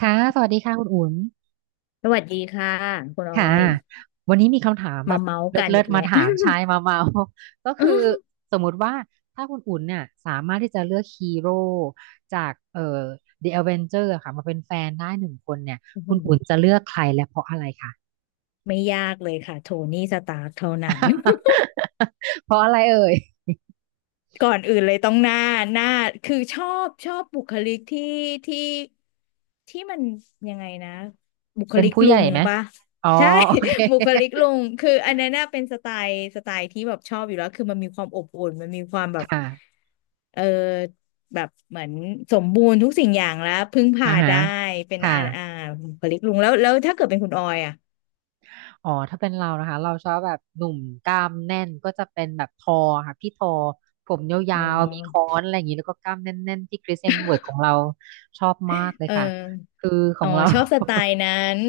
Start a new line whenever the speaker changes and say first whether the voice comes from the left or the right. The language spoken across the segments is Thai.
right: ค่ะ สวัสดีค่ะคุณอุ่น
left: สวัสดีค่ะคุณออ
right: ค่ะ
left: ย
right: วันนี้มีคำถามแบ
left: มา
right: บ
left: เมาส์
right: เ
left: กัน
right: ลิ
left: อี
right: ศ
left: ก
right: ๆมา
left: แล้ว
right: ถามชาย มาเมา ก็คื
left: อื้
right: อสมมุติว่าถ้าคุณอุ่นเนี่ยสามารถที่จะเลือกฮีโร่จากThe Avenger อะค่ะมาเป็นแฟนได้หนึ่งคนเนี่ย
left: อ
right: คุ
left: หื
right: ณอุ่น
left: อ
right: จะเลือกใครและเพราะอะไรคะ
left: ไม่ยากเลยค่ะโทนี่สตาร์คเท่านั้น
right: เพราะอะไรเอ่ย
left: ก่อนอื่นเลยต้องหน้าคือชอบบุคลิกที่ที่มันยังไงนะบุค
right: เป็น
left: ลิก
right: ผู้ให
left: ลุ
right: ญ่
left: ง
right: ไหม
left: ปะ
right: อ๋อ
left: ใช่
right: โอเค
left: บุคลิกลุงคืออันนั้นน่ะเป็นสไตล์ที่แบบชอบอยู่แล้วคือมันมีความอบอุ่นมันมีความแบบ
right: ค่ะ
left: เออแบบเหมือนสมบูรณ์ทุกสิ่งอย่างแล้วพึ่ง
right: อ่า
left: พา
right: ฮะ
left: ได้เป็น
right: ค่ะ
left: บุคลิกลุงแล้วถ้าเกิดเป็นคุณออยอ่ะ
right: อ๋อถ้าเป็นเรานะคะเราชอบแบบหนุ่มกล้ามแน่นก็จะเป็นแบบทอค่ะพี่ทอผมยา
left: อ๋
right: วๆมีค้
left: อ
right: อนอะไรอย่างนี้แล้วก็กล้ามแน่นๆที่คริสเอ็มเวิร์ดของเราชอบมากเลย
left: เออ
right: ค่ะคือขอ
left: อ๋อ
right: งเรา
left: ชอบสไต ล์นั้น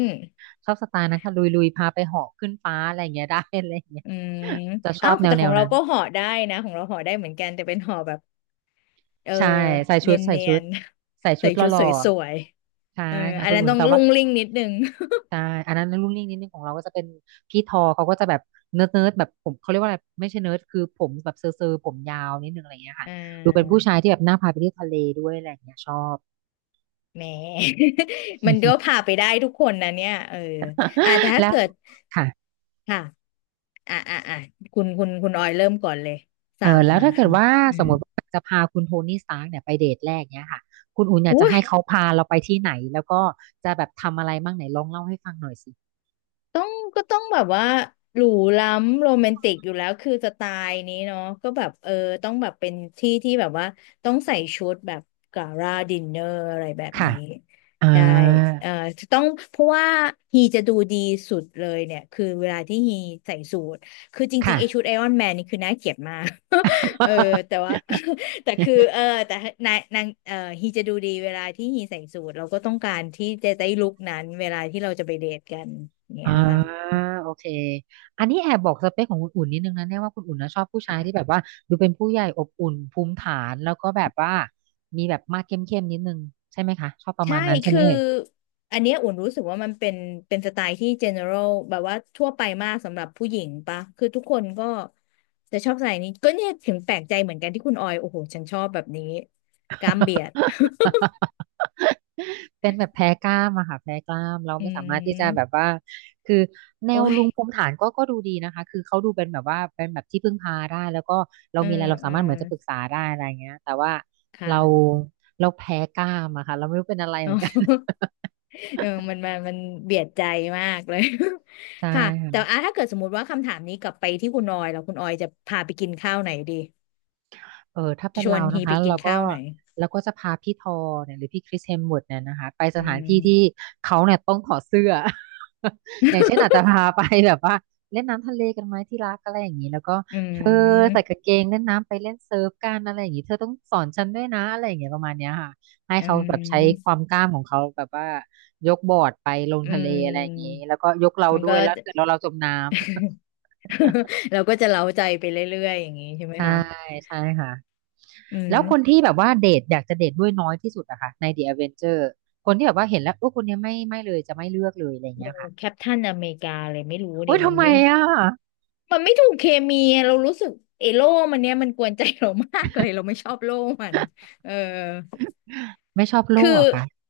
right: ชอบสไตล์นั้นค่ะลุยๆพาไปเหาะขึ้นฟ้าอะไรอย่างเงี้ยได้อะไรอย่างเงี้ย
left: อืม
right: จะช
left: อ้า
right: อ
left: ว
right: บ
left: แต่
right: แน
left: ขอ
right: ว
left: ง
right: ๆ
left: เรา
right: นั้น
left: ก็ห่อได้นะของเราห่อได้เหมือนกันแต่เป็นห่อแบบเออ
right: ใช่ใส่ชุ
left: เนี
right: ด
left: ยน
right: ใส่
left: เนี
right: ชุ
left: ย
right: ด
left: น
right: ใส่ ชุ
left: ใส่
right: ดห
left: ชุด
right: ล่
left: ส
right: อ
left: วย
right: ๆใช่
left: ๆเออ
right: ค่ะ
left: อัน
right: คุณ
left: นั้น
right: อุ่น
left: ต้อง
right: แต่
left: ลุ่
right: ว่า
left: งลิ่งนิดนึง
right: ใช่อันนั้นรุ่นนิ่งนิดนึงของเราก็จะเป็นพี่ทอเขาก็จะแบบเนิร์ดแบบผมเขาเรียกว่าอะไรไม่ใช่เนิร์ดคือผมแบบเซอร์ผมยาวนิดนึงอะไรอย่างเงี้ยค่ะ
left: อ่
right: ดูเป็นผู้
left: า
right: ชายที่แบบน่าพาไปเที่ยวทะเลด้วยอะไรอย่างเงี้ยชอบ
left: แหม มันก็พาไปได้ทุกคนนะเนี่ยเอออ่าแต่ ถ้า
right: แล้ว
left: เกิด
right: ค่ะ
left: ค่ะอ่าอ่าอ่าคุณออยเริ่มก่อนเลย
right: เอ
left: ศา
right: อ
left: สตร์
right: แล้ว
left: มา
right: ถ้า
left: ค
right: เกิดว่า
left: ำ
right: สมมติว่าจะพาคุณโทนี่สตาร์กเนี่ยไปเดทแรกเนี้ยค่ะคุณอุ่นอยาก
left: อุ้
right: จะ
left: ย
right: ให้เขาพาเราไปที่ไหนแล้วก็จะแบบทำอะไรบ้างไหนลองเล่าให้ฟังหน่อยสิ
left: ต้องก็ต้องแบบว่าหรูล้ำโรแมนติกอยู่แล้วคือสไตล์นี้เนาะก็แบบต้องแบบเป็นที่แบบว่าต้องใส่ชุดแบบกาลาดินเนอร์อะไรแบบ
right: ค่ะ
left: นี้
right: อ่า
left: ใช่เออต้องเพราะว่าฮีจะดูดีสุดเลยเนี่ยคือเวลาที่ฮีใส่สูทคือจริง
right: ค่ะ
left: ๆไอชุดไอรอนแมนนี่คือน่าเกลียดมาก เออแต่ว่า แต่คือแต่นางเออฮีจะดูดีเวลาที่ฮีใส่สูทเราก็ต้องการที่จะได้ลุคนั้นเวลาที่เราจะไปเดทกันเนี้
right: อ่า
left: ยค่ะ
right: โอเคอันนี้แอบบอกสเปคของคุณอุ่นนิดนึงนะเนี่ยว่าคุณอุ่นนะชอบผู้ชาย
left: ค่ะ
right: ที่แบบว่าดูเป็นผู้ใหญ่อบอุ่นภูมิฐานแล้วก็แบบว่ามีแบบมาดเข้มๆนิดนึงใช่ไหมคะชอบประ
left: ใช่
right: มาณนั้นใช่ไหม
left: คือ
right: เอ่ย
left: อันเนี้ยอุ่นรู้สึกว่ามันเป็นสไตล์ที่ general แบบว่าทั่วไปมากสำหรับผู้หญิงปะคือทุกคนก็จะชอบใส่นี้ก็เนี่ยถึงแปลกใจเหมือนกันที่คุณออยโอ้โหฉันชอบแบบนี้กล้ามเบียด
right: เป็นแบบแพ้กล้ามอะค่ะแพ้กล้ามเรา
left: อื
right: ไม่สามารถที่จะแบบ
left: ม
right: ว่าคือแน
left: โอ้
right: ว
left: ย
right: ลุงภูมิฐานก็ดูดีนะคะคือเขาดูเป็นแบบว่าเป็นแบบที่พึ่งพาได้แล้วก็เรา
left: เออ
right: มีอะไรเรา
left: เอ
right: สา
left: อ
right: มารถเหมือนจะปรึกษาได้อะไรเงี้ยแต่ว่า
left: ค่ะ
right: เรา เราแพ้กล้ามอะค่ะเราไม่รู้เป็นอะไรเห
left: อ๋
right: มือนกัน
left: อ เออมันเบียดใจมากเลย
right: ใช
left: ค่ะแต่
right: ่
left: อ่ะถ้าเกิดสมมติว่าคำถามนี้กลับไปที่คุณออยแล้วคุณออยจะพาไปกินข้าวไหนดี
right: เออถ้าเป็
left: ช
right: น
left: ว
right: เรา
left: นฮี
right: นะ
left: ไป
right: คะ
left: กิ
right: เรา
left: น
right: ก็
left: ข้าวไหน
right: เราก็จะพาพี่ทอเนี่ยหรือพี่คริสเฮมส์เวิร์ธเนี่ยนะคะไปส
left: อื
right: ถาน
left: ม
right: ที่ที่เขาเนี่ยต้องถอดเสื้อ อย่างเช่นอาจจะ พาไปแบบว่าเล่นน้ำทะเลกันไหมที่รักอะไรอย่างนี้แล้วก็
left: อื
right: เธอใส่
left: ม
right: กางเกงเล่นน้ำไปเล่นเซิร์ฟกันอะไรอย่างนี้เธอต้องสอนฉันด้วยนะอะไรอย่างเงี้ยประมาณเนี้ยค่ะให้
left: อื
right: เขาแบบใช้ค
left: ม
right: วามกล้ามของเขาแบบว่ายกบอร์ดไปลง
left: อื
right: ทะเลอะไรอย่างนี้
left: ม
right: แล้วก็ยกเรา
left: มัน
right: ด้ว
left: ก็
right: ยแล้วเสร็จแล้วเราจมน้
left: เราก็จะเล้าใจไปเรื่อยๆอย่างนี้ใช่
right: ำ
left: ไหม
right: ใช่
left: คะ
right: ใช่ค่ะ
left: อื
right: แล้วคน
left: ม
right: ที่แบบว่าเดทอยากจะเดทด้วยน้อยที่สุดอะค่ะใน The Avenger คนที่แบบว่าเห็นแล้วโอ้คนเนี้ยไม่เลยจะไม่เลือกเลยอะไร
left: โน
right: เงี้ยค่ะ
left: แคปทันอเมริกาเลยไม่รู้
right: โอ้
left: ดิ
right: ย
left: มั
right: ทำ
left: น
right: ไม
left: ไม่
right: อะ
left: ถูกเคมีอะเรารู้สึกเอโล่มันเนี้ยมันกวนใจเรา มากเลยเราไม่ชอบโล่มันเออ
right: ไม่ชอบโล
left: คือ
right: กหรอะคะ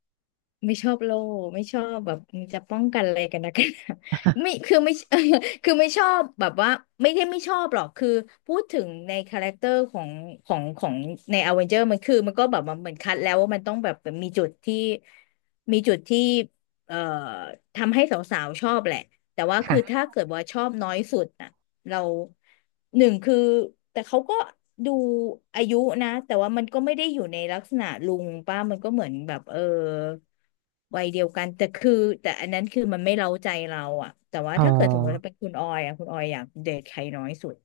left: ไม่ชอบโลกไม่ชอบแบบมันจะป้องกันอะไรกันนะกัน หนาไม่คือไม่ คือไม่ชอบแบบว่าไม่ได้ไม่ชอบหรอกคือพูดถึงในคาแรคเตอร์ของของในอเวนเจอร์มันคือมันก็แบบมันเหมือนคัดแล้วว่ามันต้องแบบมีจุดที่มีจุดที่เอ่อทำให้สาวๆชอบแหละแต่ว่าคือถ้า
right: ค่ะ
left: เกิดว่าชอบน้อยสุดน่ะ เราหนึ่งคือแต่เขาก็ดูอายุนะแต่ว่ามันก็ไม่ได้อยู่ในลักษณะลุงป้ามันก็เหมือนแบบเออวัยเดียวกันแต่คือแต่อันนั้นคือมันไม่เร้าใจเราอ่ะแต่ว่า
right: อ๋อ
left: ถ้าเกิดสมมติถ้าเป็นคุณออยอ่ะคุณออยอยากเดทใครน้อยสุด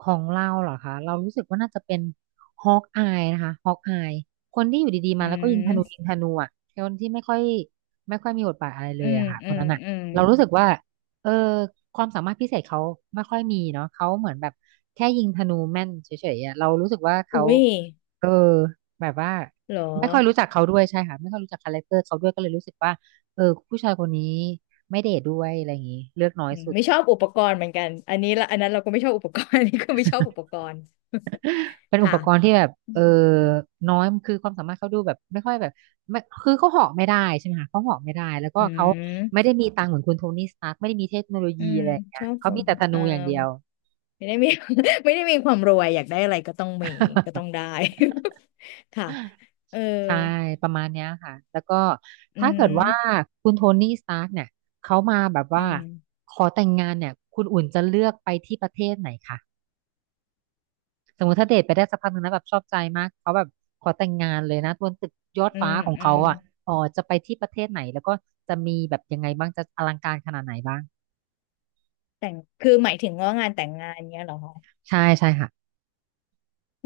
right: ของเราเหรอคะเรารู้สึกว่าน่าจะเป็นฮอกอายนะคะฮอกอายคนที่อยู่ดีๆ
left: อื
right: มาแล้วก็ยิงธนูยิ
left: ม
right: งธนูอ่ะคนที่ไม่ค่อยมีบทบาทอะไรเลยอะค่ะคนนั้นอ่ะ
left: อืม
right: เรารู้สึกว่าเออความสามารถพิเศษเขาไม่ค่อยมีเนาะเขาเหมือนแบบแค่ยิงธนูแม่นเฉยๆอะเรารู้สึกว่าเขา
left: อุ้ย
right: เออแบบว่า
left: เหรอ
right: ไม่ค่อยรู้จักเขาด้วยใช่ค่ะไม่ค่อยรู้จักคาแรคเตอร์เขาด้วยก็เลยรู้สึกว่าเออผู้ชายคนนี้ไม่เดทด้วยอะไรอย่างงี้เลือกน้อย
left: อืม
right: สุด
left: ไม่ชอบอุปกรณ์เหมือนกันอันนี้ละอันนั้นเราก็ไม่ชอบอุปกรณ์ อันนี้ก็ไม่ชอบอุปกรณ์
right: เป็นอุ
left: ค่ะ
right: ปกรณ์ที่แบบ
left: อ
right: เออน้อย คือความสามารถเขาดูแบบไม่ค่อยแบบไม่คือเขาเหาะไม่ได้ใช่ไหมคะเขาเหาะไม่ได้แล้วก็
left: ื
right: เขาไม่
left: ม
right: ได้มีตังค์เหมือนคุณโทนี่สตาร์กไม่ได้มีเทคโนโล
left: อื
right: ยี
left: ม
right: อะไรอย่างเงี้
left: ช
right: ย
left: อบ
right: เขา
left: ควา
right: มี
left: ม
right: แต่ธ
left: เอ
right: นู
left: อ
right: อย่างเดียว
left: ไม่ได้มี ไม่ได้มีความรวยอยากได้อะไรก็ต้องมีก็ต้อ งได้ ค่ะเออ
right: ใช่ ประมาณเนี้ยค่ะ แล้วก็
left: อื
right: ถ้าเกิดว่า
left: ม
right: คุณโทนี่สตาร์กเนี่ยเขามาแบบ
left: อื
right: ว่า
left: ม
right: ขอแต่งงานเนี่ย คุณอุ่นจะเลือกไปที่ประเทศไหนคะ สมมติถ้าเดทไปได้สักพักหนึ่งนะแบบชอบใจมากเขาแบบขอแต่งงานเลยนะบนตึกยอดฟ้าของ
left: อื
right: เขา
left: ม
right: อ่ะอ๋อจะไปที่ประเทศไหนแล้วก็จะมีแบบยังไงบ้างจะอลังการขนาดไหนบ้าง
left: แต่งคือหมายถึงว่างานแต่งงานเนี้ยเหรอ
right: ใช่ใช่ค่ะ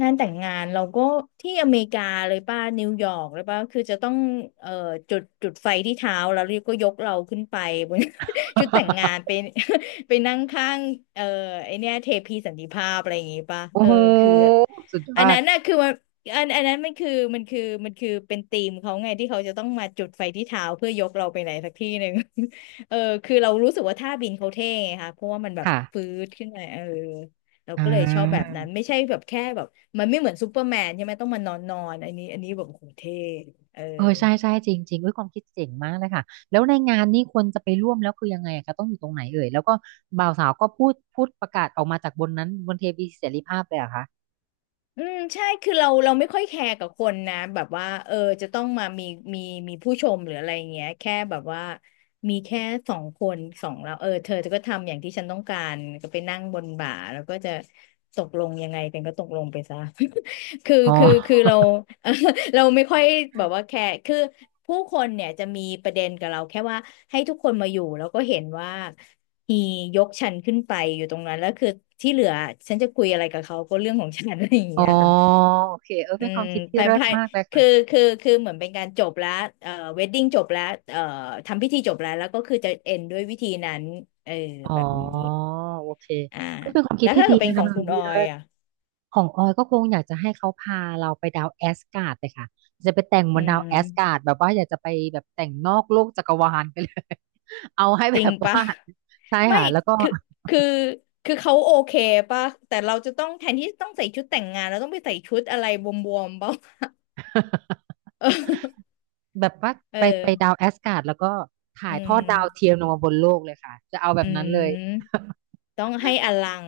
left: งานแต่งงานเราก็ที่อเมริกาเลยป่ะนิวยอร์กเลยป่ะคือจะต้องเอ่อจุดไฟที่เท้าแล้วก็ยกเราขึ้นไปบน ชุดแต่งงานไป ไปนั่งข้างเอ่อไอเนี้ยเทพีสันติภาพอะไรอย่างงี้ป่ะ
right: โอ้
left: เออ
right: โห
left: คือ
right: สุดย
left: อั
right: อ
left: นนั้
right: ด
left: นน่ะคือมันอันนั้นมันคือมันคือเป็นธีมเขาไงที่เขาจะต้องมาจุดไฟที่เท้าเพื่อยกเราไปไหนสักที่หนึ่ง เออคือเรารู้สึกว่าท่าบินเขาเท่ไงค่ะเพราะว่ามันแบบ
right: ค่ะ
left: ฟื้ดขึ้นมาเออ เรา
right: อ่
left: ก็เลยชอบแบบ
right: า
left: นั้นไม่ใช่แบบแค่แบบมันไม่เหมือนซูเปอร์แมนใช่ไหมต้องมานอนนอนอันนี้แบบโอ้โหเท่เออ
right: เออใช่ใช่จริงจริงเอ้ยความคิดเจ๋งมากเลยค่ะแล้วในงานนี่ควรจะไปร่วมแล้วคือยังไงอะคะต้องอยู่ตรงไหนเอ่ยแล้วก็บ่าวสาวก็พูดประกาศออกมาจากบนนั้นบนเทวีเสรีภาพเลยเหรอะคะ
left: อืมใช่คือเราไม่ค่อยแคร์กับคนนะแบบว่าเออจะต้องมามีมีผู้ชมหรืออะไรอย่างเงี้ยแค่แบบว่ามีแค่สองคนสองเราเออเธอก็ทำอย่างที่ฉันต้องการก็ไปนั่งบนบ่าแล้วก็จะตกลงยังไงกันก็ตกลงไปซะ คือ
right: อ๋
left: คือคือ
right: อ
left: เรา เราไม่ค่อยแบบว่าแคร์คือผู้คนเนี่ยจะมีประเด็นกับเราแค่ว่าให้ทุกคนมาอยู่แล้วก็เห็นว่า ฮียกฉันขึ้นไปอยู่ตรงนั้นแล้วคือที่เหลือฉันจะคุยอะไรกับเขาก็เรื่องของฉัน อะไรอย่าง
right: อ๋อ
left: เงี้ยค่ะ
right: โอเคเออ
left: อื
right: เป็นค
left: ม
right: วามคิดที่
left: ภาย
right: เลิศ
left: ภาย
right: มากเลยค่ะ
left: คือคือเหมือนเป็นการจบแล้วเวดดิ้งจบแล้วเอ่อทำพิธีจบแล้วแล้วก็คือจะเอ็นด้วยวิธีนั้นเออ
right: อ๋อ
left: แบบนี้
right: โอเค
left: อ่า
right: ก็เป็นความคิ
left: แล้
right: ด
left: ว
right: ที่
left: ถ้า
right: ดี
left: เกิดเป็น
right: นะ
left: ข
right: คะ
left: อง
right: เป็นควา
left: คุ
right: ม
left: ณ
right: คิ
left: อ
right: ด
left: อ
right: ที่
left: ย
right: เลิศ
left: อ่ะ
right: ของออยก็คงอยากจะให้เขาพาเราไปดาวแอสการ์ดเลยค่ะจะไปแต่งบ
left: อื
right: นดาวแอสกา
left: ม
right: ร์ดแบบว่าอยากจะไปแบบแต่งนอกโลกจักรวาลไปเลย เอาให้
left: จ
right: แบ
left: ริง
right: บ
left: ปะ
right: ว่า ใช่
left: ไม่
right: ค่ะแล้วก็
left: คือคือคือเขาโอเคปะแต่เราจะต้องแทนที่ต้องใส่ชุดแต่งงานเราต้องไปใส่ชุดอะไรบวมๆปล
right: แบบว่า
left: เอ
right: ไปดาว
left: อ
right: แอสการ์ดแล้วก็ถ่า
left: อื
right: ยทอด
left: ม
right: ดาวเทียมลงมาบนโลกเลยค่ะจะเอาแบ
left: อื
right: บนั้น
left: ม
right: เลย
left: ต้องให้อลัง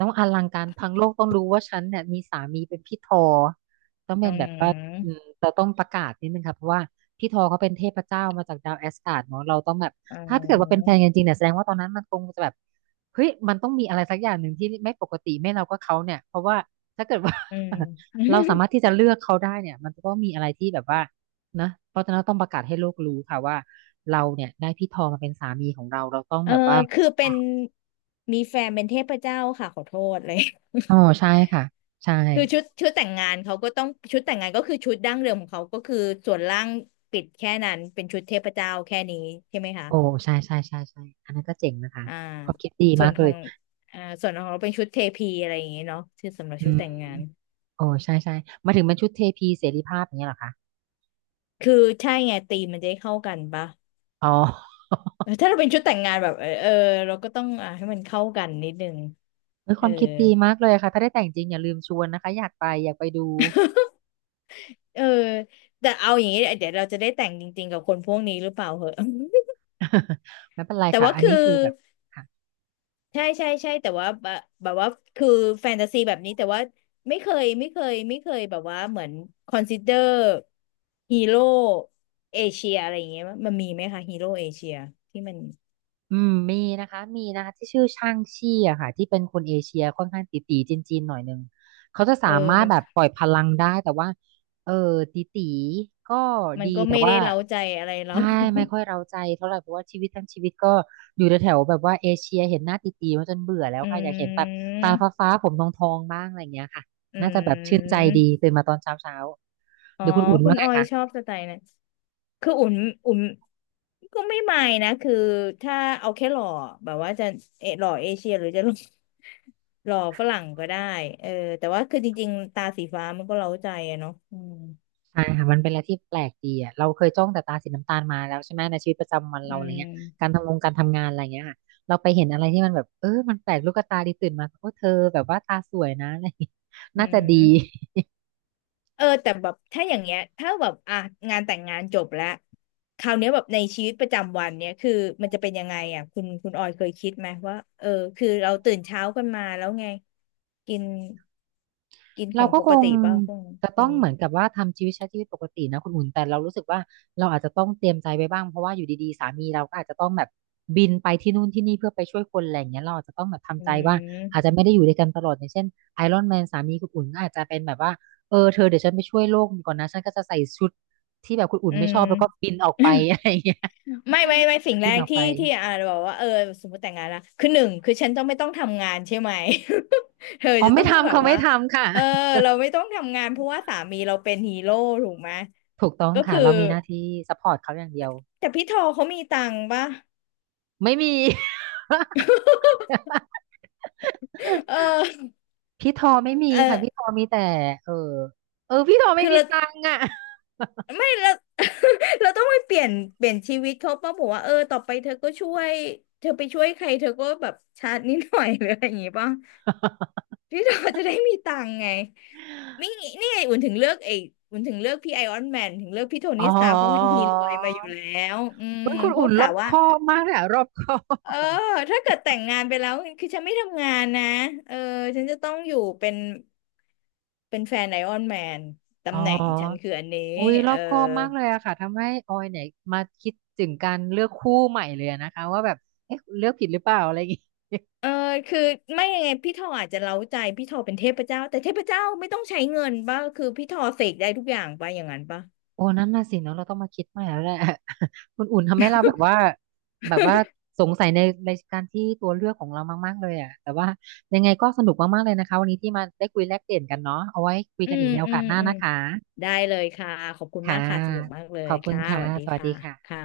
right: ต้องอลังการทั้งโลกต้องรู้ว่าฉันเนี่ยมีสามีเป็นพี่ทอต้อง
left: อื
right: เป็นแบบว่าอื
left: ม
right: มเราต้องประกาศนิดนึงค่ะเพราะว่าพี่ทอเขาเป็นเทพเจ้ามาจากดาวแอสการ์ดเนาะเราต้องแบบ
left: อื
right: ถ้าเกิดว่าเป็นแฟน
left: ม
right: กันจริงเนี่ยแสดงว่าตอนนั้นมันคงจะแบบเฮ้ยมันต้องมีอะไรสักอย่างหนึ่งที่ไม่ปกติไม่เราก็เขาเนี่ยเพราะว่าถ้าเกิดว่า
left: อื ม
right: เราสามารถที่จะเลือกเขาได้เนี่ยมันก็ต้องมีอะไรที่แบบว่านะเพราะฉะนั้นต้องประกาศให้โลกรู้ค่ะว่าเราเนี่ยได้พี่ทอมาเป็นสามีของเราเราต้อง
left: เออ
right: แบบว่า
left: คือเป็นมีแฟนเป็นเทพเจ้าค่ะขอโทษเลย
right: อ๋อใช่ค่ะใช่
left: คือชุดแต่งงานเขาก็ต้องชุดแต่งงานก็คือชุดดั้งเดิมของเขา ก็คือส่วนล่างปิดแค่นั้นเป็นชุดเทพเจ้าแค่นี้ใช่ไหมคะ
right: โอ้ใช่ใช่ใช่ใช่อันนั้นก็เจ๋งนะคะ
left: อ่า
right: ความคิดดี
left: ส่
right: มา
left: วน
right: ก
left: ข
right: เล
left: อ
right: ย
left: งอ่าส่วนของเราเป็นชุดเทพีอะไรอย่างเงี้เนาะชื่อสำหรับชุ
right: อื
left: ด
right: ม
left: แต่งงาน
right: โอ้ใช่ใช่มาถึงเป็นชุดเทพีเสรีภาพอย่างเงี้ยเหรอคะ
left: คือใช่ไงธีมมันจะได้เข้ากันปะ
right: อ๋อ
left: เออถ้าเราเป็นชุดแต่งงานแบบเออเออเราก็ต้องอ่าให้มันเข้ากันนิดนึง
right: เฮ้ยค
left: เอ
right: วา
left: อ
right: มคิดดีมากเลยค่ะถ้าได้แต่งจริงอย่าลืมชวนนะคะอยากไปอยากไปดู
left: เออแต่เอาอย่างนี้เดี๋ยวเราจะได้แต่งจริงๆกับคนพวกนี้หรือเปล่าเหอะ
right: ไม่เป็นไร
left: แต่
right: ค่ะ
left: ว่า
right: อัน
left: คือ
right: นี้คือแบบค่ะ
left: ใช่ใช่ใช่แต่ว่าแบบแบบว่าคือแฟนตาซีแบบนี้แต่ว่าไม่เคยแบบว่าเหมือนคอนซิเดอร์ฮีโร่เอเชียอะไรอย่างเงี้ยมันมีไหมคะฮีโร่เอเชียที่มัน
right: อืมมีนะคะมีนะคะที่ชื่อช่างชี่อะค่ะที่เป็นคนเอเชียค่อนข้างตี๋ๆจีนๆหน่อยนึงเขาจะสา
left: เออ
right: มารถ
left: มัน
right: แบบปล่อยพลังได้แต่ว่าเออตี๋ๆก็
left: มั
right: ดี
left: นก็
right: แต่
left: ไม่ได้
right: ว่า
left: เร้าใจอะไรเรา
right: ใช่ไม่ค่อยเร้าใจเท่าไหร่เพราะว่าชีวิตทั้งชีวิตก็อยู่แถวๆแบบว่าเอเชียเห็นหน้าตี๋ๆมาจนเบื่อแล้ว
left: อื
right: ค่ะอยากเห็นแบบตา
left: ม
right: ฟ้าๆผมทองๆบ้างอะไรอย่างเงี้ยค่ะ
left: อื
right: น่าจะแบบชื่นใจดี
left: ม
right: ตื่นมาตอนเช้าๆห
left: อ๋อ
right: รือคุณอุ่น
left: คุ
right: ว่า
left: ณ
right: ไง
left: ออยชอ
right: คะ
left: บสไตล์นั้นคืออุ่นอุ่นก็ไม่นะคือถ้าเอาแค่หล่อแบบว่าจะเออหล่อเอเชียหรือจะหล่อ หล่อฝรั่งก็ได้เออแต่ว่าคือจริงๆตาสีฟ้ามันก็เร้าใจอะเนาะอืม
right: ใช่ค่ะมันเป็นอะไรที่แปลกดีอ่ะเราเคยจ้องแต่ตาสีน้ำตาลมาแล้วใช่ไหมในชีวิตประจำวัน
left: อื
right: เราอะไร
left: ม
right: เงี้ยการทำงานอะไรเงี้ยค่ะเราไปเห็นอะไรที่มันแบบเออมันแปลกลูกตาดีตื่นมาโอ้เธอแบบว่าตาสวยนะอะไรเงี้ย
left: อื
right: น่าจะดี
left: มเออแต่แบบถ้าอย่างเงี้ยถ้าแบบอ่ะงานแต่งงานจบแล้วคราวเนี้ยแบบในชีวิตประจำวันเนี้ยคือมันจะเป็นยังไงอ่ะคุณออยเคยคิดไหมว่าเออคือเราตื่นเช้ากันมาแล้วไงกิน กินข
right: เรา
left: อง
right: ก็
left: ป
right: ค
left: ก
right: ง
left: ติป่ะพวกนี้
right: จะต้
left: กิ
right: อ
left: น
right: งเหมือนกับว่าทำชีวิตใช้ชีวิตปกตินะคุณอุ่นแต่เรารู้สึกว่าเราอาจจะต้องเตรียมใจไว้บ้างเพราะว่าอยู่ดีๆสามีเราก็อาจจะต้องแบบบินไปที่นู่นที่นี่เพื่อไปช่วยคนอะไรอย่างเงี้ยเราอาจจะต้องแบบ
left: อื
right: ทำใจว่าอาจจะ
left: ม
right: ไม่ได้อยู่ด้วยกันตลอดอย่างเช่นไอรอนแมนสามีคุณอุ่นก็อาจจะเป็นแบบว่าเออเธอเดี๋ยวฉันไปช่วยโลกก่อนนะฉันก็จะใส่ชุดที่แบบคุณอุ่น
left: อื
right: ไม่ชอ
left: ม
right: บแล้วก็บินออกไปอะไรอย่างเงี้ย
left: ไม่สิ่งแร
right: บิน
left: ก
right: ออกไป
left: ที่อ่าบอกว่าเออสมมติแต่งงานละคือหนึ่งคือฉันต้องไม่ต้องทำงานใช่ไหม เธอ
right: อ๋อ
left: จะ
right: ไม่
left: ต้อง
right: ทำ
left: แบบ
right: เขาไม่
left: ว่า
right: ทำค่ะ
left: เออเราไม่ต้องทำงานเพราะว่าสามีเราเป็นฮีโร่ถูกไหม
right: ถูกต้อง
left: ก็
right: ค่ะ
left: คือ
right: เรามีหน้าที่ซัพพอร์ตเขาอย่างเดียว
left: แต่พี่ทอเขามีตังค์ป่ะ
right: ไม่มี
left: เออ
right: พี่ทอไม่มี
left: เออ
right: ค่ะพี่ทอมีแต่เออเออพี่ทอไม่
left: คือ
right: มี
left: เรา
right: ตังค์อ่ะ
left: ไม่เรา เราต้องไปเปลี่ยนเปลี่ยนชีวิตเขาป่ะบอกว่าเออต่อไปเธอก็ช่วยเธอไปช่วยใครเธอก็แบบชาร์จนิดหน่อยหรืออะไรอย่างงี้ป่ะ พี่เราจะได้มีตังค์ไงไม่นี่ไงอุ่นถึงเลือกไอ้อุ่นถึงเลือกพี่ไอออนแมนถึงเลือกพี่โท
right: อ๋
left: นี่
right: อ
left: สตาร์เพราะฮีรวยมาอยู่แล้วอืม
right: เฮ้คุณ
left: เพ
right: อุ่
left: ราะ
right: นร
left: กะ
right: อบค
left: ว่า
right: อบมากเลยอะรอบคอ
left: เอ
right: บ
left: อถ้าเกิดแต่งงานไปแล้วคือฉันไม่ทำงานนะเออฉันจะต้องอยู่เป็นเป็นแฟนไอออนแมน
right: อ๋
left: ตำแหน่งฉัน
right: อ
left: คืออันนี้
right: อุ้ยร
left: เอ
right: อ
left: อ
right: บคอบมากเลยอะค่ะทำให้ออยเนี่ยมาคิดถึงการเลือกคู่ใหม่เลยอะนะคะว่าแบบเอ๊ะเลือกผิดหรือเปล่าอะไรอย่างงี้
left: เออคือไม่ยังไงพี่ทออาจจะเร้าใจพี่ทอเป็นเทพเจ้าแต่เทพเจ้าไม่ต้องใช้เงินป่ะคือพี่ทอเสกได้ทุกอย่างป่ะอย่างนั้นป่ะ
right: โอ้นั่นน่ะสิเนาะเราต้องมาคิดใหม่แล้วแหละ คุณอุ่นทำให้เราแบบว่าแบบว่าสงสัยในรายการที่ตัวเลือกของเรามากๆเลยอ่ะแต่ว่ายังไงก็สนุกมากๆเลยนะคะวันนี้ที่มาได้คุยแลกเปลี่ยนกันเนาะเอาไว้คุย
left: อื
right: กันอี
left: ม
right: กในโอ
left: อื
right: กาส
left: ม
right: หน้า
left: อืม
right: นะคะ
left: ได้เลยค่ะขอบคุณมาก
right: ค่ะ
left: ค่ะสนุกมากเล
right: ข
left: ย
right: อบคุณ
left: ค่ะส
right: ค่ะ
left: วัสดี
right: สวัส
left: ค่ะ
right: ดี
left: ค่ะ
right: ค่ะ